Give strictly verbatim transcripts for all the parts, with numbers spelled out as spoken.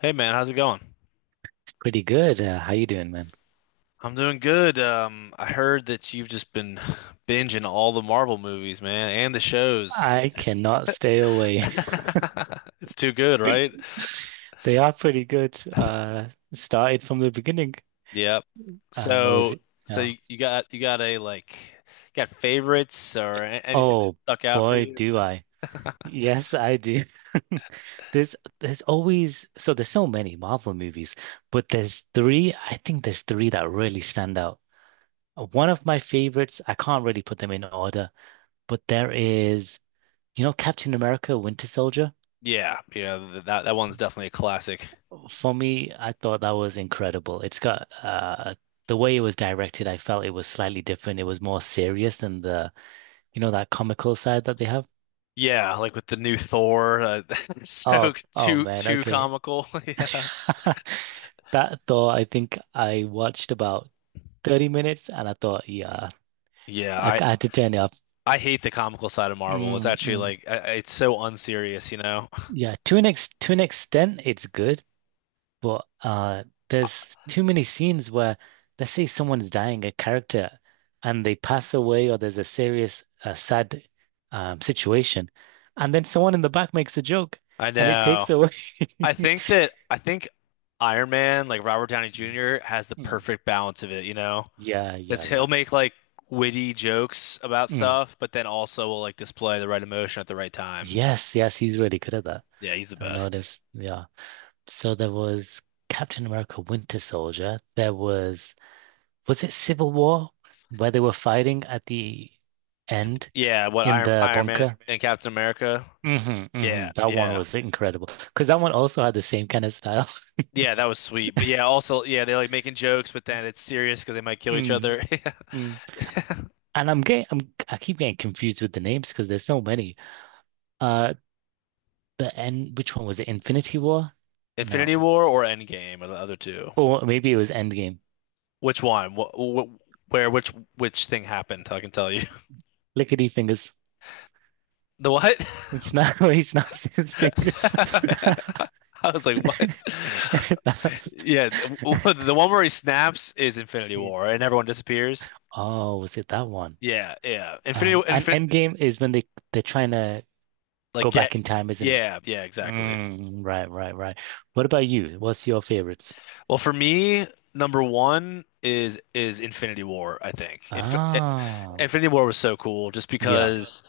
Hey man, how's it going? Pretty good. Uh, how you doing, man? I'm doing good. Um, I heard that you've just been binging all the Marvel movies, man, and the shows. I cannot stay away. It's too good, right? They are pretty good. Uh, started from the beginning. Yep. Um, what was So, So, it? so No. you you got you got a like got favorites or a- anything that Oh stuck out for boy, you? do I. Yes, I do. There's there's always so there's so many Marvel movies, but there's three, I think there's three that really stand out. Uh, One of my favorites, I can't really put them in order, but there is, you know, Captain America, Winter Soldier. Yeah, yeah, th- that that one's definitely a classic. For me, I thought that was incredible. It's got uh the way it was directed, I felt it was slightly different. It was more serious than the, you know, that comical side that they have. Yeah, like with the new Thor, uh, Oh, so oh too man, too okay. comical. Yeah. That though, I think I watched about thirty minutes and I thought, yeah, Yeah, I, I I had to turn it off. I hate the comical side of Marvel. It's Mm, actually mm. like I- it's so unserious, you know? Yeah, to an ex to an extent, it's good. But uh, there's too many scenes where, let's say, someone's dying, a character, and they pass away, or there's a serious, uh, sad um, situation, and then someone in the back makes a joke, I and it know. takes away. I think that I think Iron Man, like Robert Downey Mm. Junior, has the Mm. perfect balance of it, you know? Yeah, yeah, It's he'll yeah. make like witty jokes about Mm. stuff, but then also will like display the right emotion at the right time. Yes, yes, he's really good at that. Yeah, he's the I've best. noticed. Yeah. So there was Captain America Winter Soldier. There was, was it Civil War where they were fighting at the end Yeah, what in Iron the Iron Man bunker? and Captain America? Hmm. Hmm. Yeah, That one yeah. was incredible because that one also had the same kind of style. Yeah, that was sweet. But yeah, also yeah, they're like making jokes, but then it's serious because they might kill each Mm. other. Mm. Yeah. And I'm getting, I'm, I keep getting confused with the names because there's so many. Uh, the end, which one was it? Infinity War? No, Infinity War or Endgame or the other two? or maybe it was Endgame. Which one? What, what, where? Which which thing happened? I can tell you. Lickety fingers. The what? It's not where he snaps his fingers. I was like, what? Yeah, the the one where he snaps is Infinity War and everyone disappears. Oh, was it that one? Yeah, yeah. Infinity, Um, and infin Endgame is when they they're trying to like go get. back in time, isn't it? Yeah, yeah, exactly. Mm, right, right, right. What about you? What's your favorites? Well, for me, number one is is Infinity War, I think. Inf eh, Ah, Infinity War was so cool just yeah, because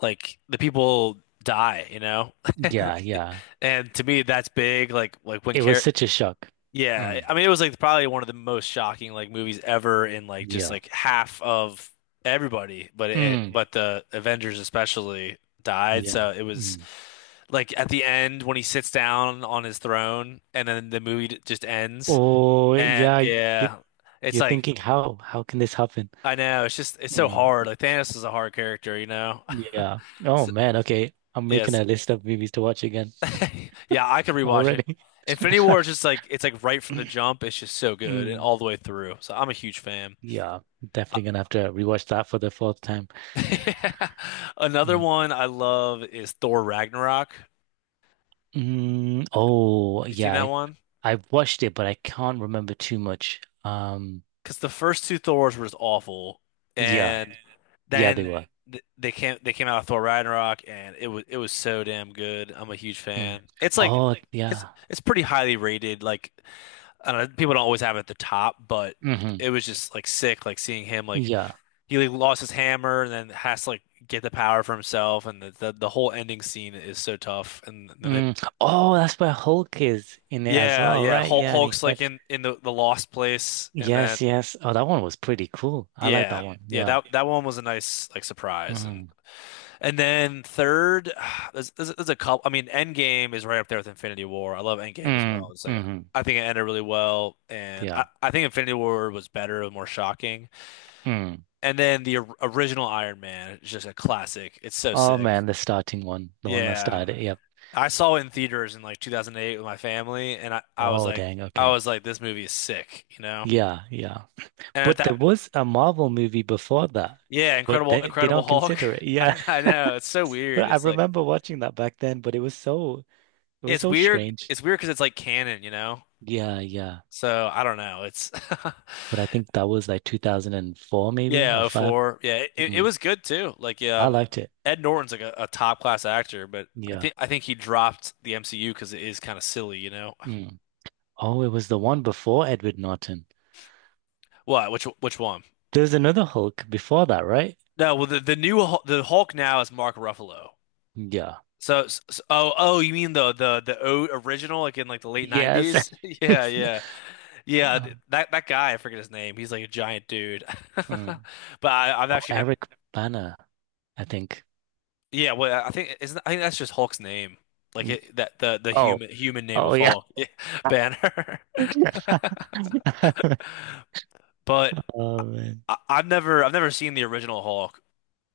like the people die, you know? yeah, yeah. And to me that's big like like when It was care such a shock. yeah, Mm, I mean it was like probably one of the most shocking like movies ever in like just yeah, like half of everybody, but it mm, but the Avengers especially died, yeah. so it was Mm. like at the end when he sits down on his throne and then the movie d- just ends Oh, and yeah. You, yeah, it's you're like thinking how how can this happen? I know it's just it's so hard. Mm, Like Thanos is a hard character, you know. yeah. Oh So- man. Okay, I'm making yes, a list of movies to watch again yeah, I could rewatch it. already. Infinity War is just like it's like right from the jump. It's just so good and Mm, all the way through. So I'm a huge fan. yeah, definitely gonna have to rewatch that for the fourth time. Uh, Another Mm. one I love is Thor Ragnarok. Have Mm, oh, you seen that yeah. one? I've watched it, but I can't remember too much. Um, because the first two Thors were just awful, yeah, and and yeah, they then were. th they came they came out of Thor Ragnarok, and it was it was so damn good. I'm a huge Mm, it's fan. It's like oh, like, it's yeah. it's pretty highly rated. Like I don't know, people don't always have it at the top, but Hmm. it was just like sick. Like seeing him like Yeah. he like lost his hammer and then has to like get the power for himself, and the the, the whole ending scene is so tough. And then they, Mm. Oh, that's where Hulk is in it as yeah well, yeah, yeah right? Yeah, Hulk, yeah, and he Hulk's like fights. in in the the lost place, and then. Yes, yes. Oh, that one was pretty cool. I like that Yeah. yeah. one. Yeah, Yeah. that that one was a nice like surprise and Mm. and then third there's, there's, there's a couple. I mean Endgame is right up there with Infinity War. I love Endgame as well. Mm. It's like Hmm. I think it ended really well and Yeah. I, I think Infinity War was better and more shocking. Mm. And then the or- original Iron Man is just a classic. It's so Oh sick. man, the starting one, the one that Yeah. started. Yep. I saw it in theaters in like two thousand eight with my family and I, I was Oh like dang. I Okay. was like this movie is sick, you know. Yeah. Yeah. And at But that there was a Marvel movie before that, yeah, but Incredible they they Incredible don't Hulk. consider it. I, Yeah. I know. It's so But weird. I It's like remember watching that back then, but it was so it was it's so weird. strange. It's weird because it's like canon, you know? Yeah, yeah. So I don't know. It's But I think that was like two thousand four maybe yeah, or oh five. 04. Yeah, it, it Mm. was good too. Like yeah, I um, liked it. Ed Norton's like a, a top class actor, but I Yeah. think I think he dropped the M C U because it is kind of silly, you know? Mm. Oh, it was the one before Edward Norton. What? Which which one? There was another Hulk before that, right? No, well the the new Hul- the Hulk now is Mark Ruffalo. Yeah. So, s oh oh, you mean the the the o original like in like the late Yes. nineties? Yeah, It's n- yeah. Yeah, uh, th- that that guy, I forget his name. He's like a giant dude. mm. But I, I've Oh, actually ne Eric Banner, I think. Yeah, well, I think isn't I think that's just Hulk's name, like Mm. it, that the the Oh, human human name oh of yeah. Hulk, yeah, Banner. But Oh man. I, I've never I've never seen the original Hulk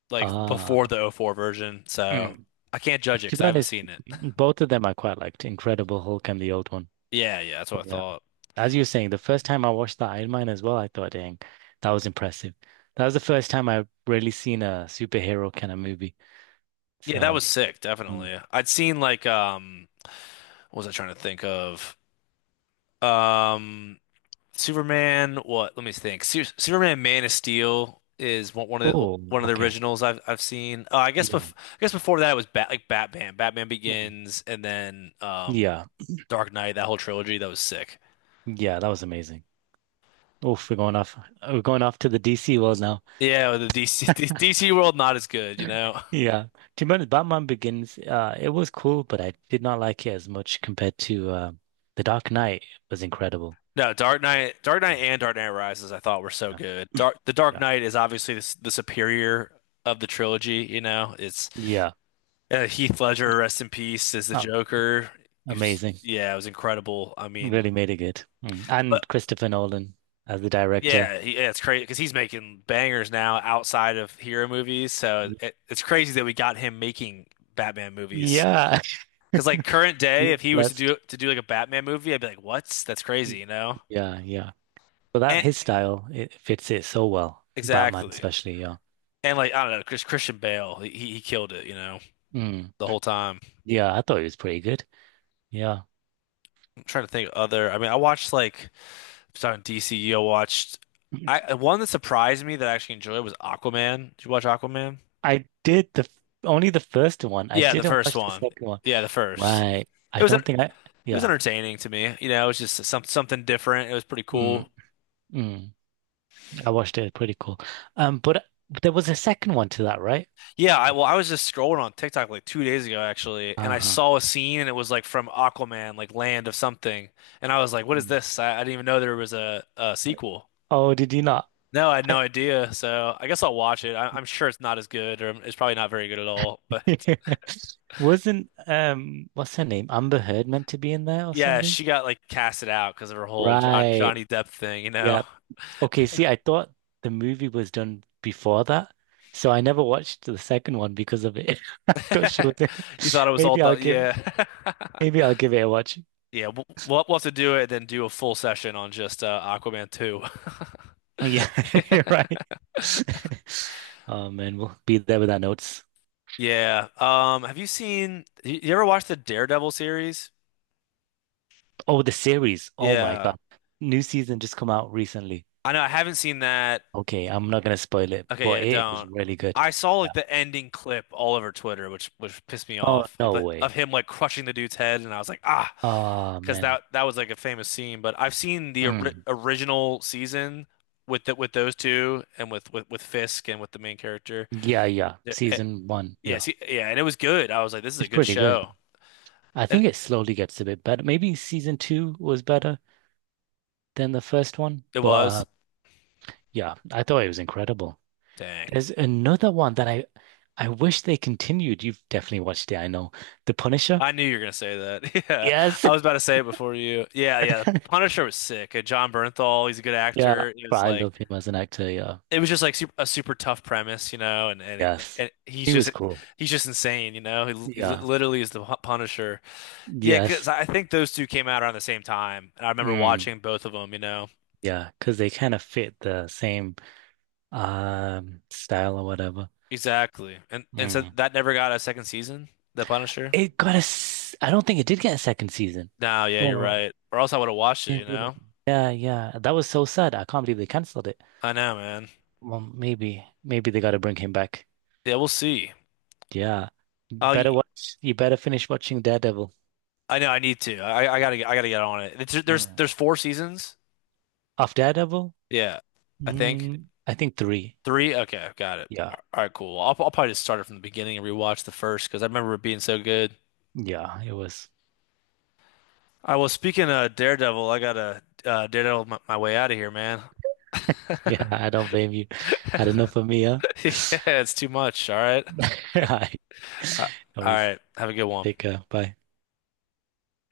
like before Ah. the O four version, so Mm. I can't judge it To because be I haven't honest, seen it. both of them I quite liked, Incredible Hulk and the old one. Yeah, yeah, that's what I But yeah, thought. as you were saying, the first time I watched the Iron Man as well, I thought, dang, that was impressive. That was the first time I've really seen a superhero kind of movie. Yeah, that So, was sick, mm. definitely. I'd seen like um, what was I trying to think of? Um, Superman, what? Let me think. Su Superman Man of Steel is one, one of the Oh, one of the okay. originals I've I've seen. Uh, I guess Yeah. bef I guess before that it was Bat like Batman, Batman Mm. Begins, and then um Yeah. Dark Knight. That whole trilogy that was sick. Yeah, that was amazing. Oof, we're going off. We're going off to the D C world now. Yeah, the D C D C world not as good, you know. Yeah. To be honest, Batman Begins, uh, it was cool, but I did not like it as much compared to uh, the Dark Knight was incredible. No, Dark Knight, Dark Mm. Knight and Dark Knight Rises I thought were so Yeah. good. Dark the Dark Yeah. Knight is obviously the, s- the superior of the trilogy, you know. It's Yeah. Uh, Heath Ledger, rest in peace, as the Um, Joker. He was, amazing. yeah, it was incredible. I mean, Really made it good. Mm. but And Christopher Nolan as the director. yeah, he, yeah, it's crazy because he's making bangers now outside of hero movies. So Y- it, it's crazy that we got him making Batman movies. Yeah. Because like current day, if Being he was to Blessed. do to do like a Batman movie, I'd be like, what? That's crazy, you know? Yeah, yeah. But that And his style, it fits it so well. Batman exactly. especially, yeah. And like I don't know, Chris, Christian Bale, he he he killed it, you know, Mm. the whole time. Yeah, I thought it was pretty good. Yeah. I'm trying to think of other. I mean, I watched like. So in D C U, watched I one that surprised me that I actually enjoyed was Aquaman. Did you watch Aquaman? I did the f- only the first one. I Yeah, the didn't first watch the one. second one. Yeah, the first. Right. It I was en- don't think I it was yeah. entertaining to me. You know, it was just some something different. It was pretty Mm, cool. mm. I watched it. Pretty cool. Um, but there was a second one to that, right? Yeah, I well, I was just scrolling on TikTok like two days ago actually, and I Uh-huh. saw a scene and it was like from Aquaman, like Land of Something, and I was like, "What is Mm. this?" I, I didn't even know there was a, a sequel. Oh, did you not? No, I had no I, idea. So I guess I'll watch it. I, I'm sure it's not as good, or it's probably not very good at all. But wasn't um what's her name? Amber Heard meant to be in there or yeah, something? she got like casted out because of her whole John, Right. Johnny Depp thing, you Yeah. know. Okay, see, I thought the movie was done before that, so I never watched the second one because of it. I thought she was in it. You thought it was all Maybe I'll done. give it Yeah. maybe I'll give it a watch. Yeah, we'll, we'll we'll have to do it and then do a full session on just uh, Aquaman two. Yeah, you're right. Oh man, we'll be there with our notes. Yeah. Um, have you seen you you ever watched the Daredevil series? Oh, the series. Oh my Yeah. God. New season just come out recently. I know I haven't seen that. Okay, I'm not gonna spoil it, Okay, but yeah, it is don't. really good. I saw Yeah. like the ending clip all over Twitter, which which pissed me Oh, off of no the, way. of him like crushing the dude's head, and I was like, ah, Ah because man. that that was like a famous scene. But I've seen the ori Mm. original season with the, with those two and with, with with Fisk and with the main character. Yeah, yeah. The- eh, Season one. Yeah. Yes, y- yeah, and it was good. I was like, this is a It's good pretty good. show, I and think it slowly gets a bit better. Maybe season two was better than the first one, it but was. uh, yeah, I thought it was incredible. Dang, There's another one that I I wish they continued. You've definitely watched it, I know. The Punisher. I knew you were gonna say that. Yeah, Yes. I was about to say it before you. Yeah, yeah, Punisher was sick. And John Bernthal, he's a good Yeah, actor. He but was I like. love him as an actor. Yeah. It was just like super, a super tough premise, you know, and and, Yes. and he's He just was cool. he's just insane, you know. He, li- he li- Yeah. literally is the Pu- Punisher. Yeah, because Yes. I think those two came out around the same time, and I remember Mm, watching both of them, you know. yeah. Because they kind of fit the same um style or whatever. Exactly, and and so Mm. that never got a second season, The Punisher. It got a s I don't think it did get a second season. No, yeah, you're Oh, right. Or else I would have watched it, you Didn't- didn't. know. Yeah, yeah. That was so sad. I can't believe they canceled it. I know, man. Well, maybe maybe they got to bring him back. Yeah, we'll see. Yeah. Oh, Better I watch you better finish watching Daredevil. know. I need to. I I gotta get- I gotta get on it. It's, there's Mm. there's four seasons. Of Daredevil? Yeah, I think. Mm, I think three. Three? Okay, got it. Yeah. All right, cool. I'll, I'll probably just start it from the beginning and rewatch the first because I remember it being so good. Yeah, it was. I was speaking of Daredevil, I gotta uh, Daredevil my, my way out of here, man. Yeah, I don't blame you. Had enough of me, huh? Yeah, it's too much. All right. All right. Uh, No all worries. right. Have a good one. Take care. Bye.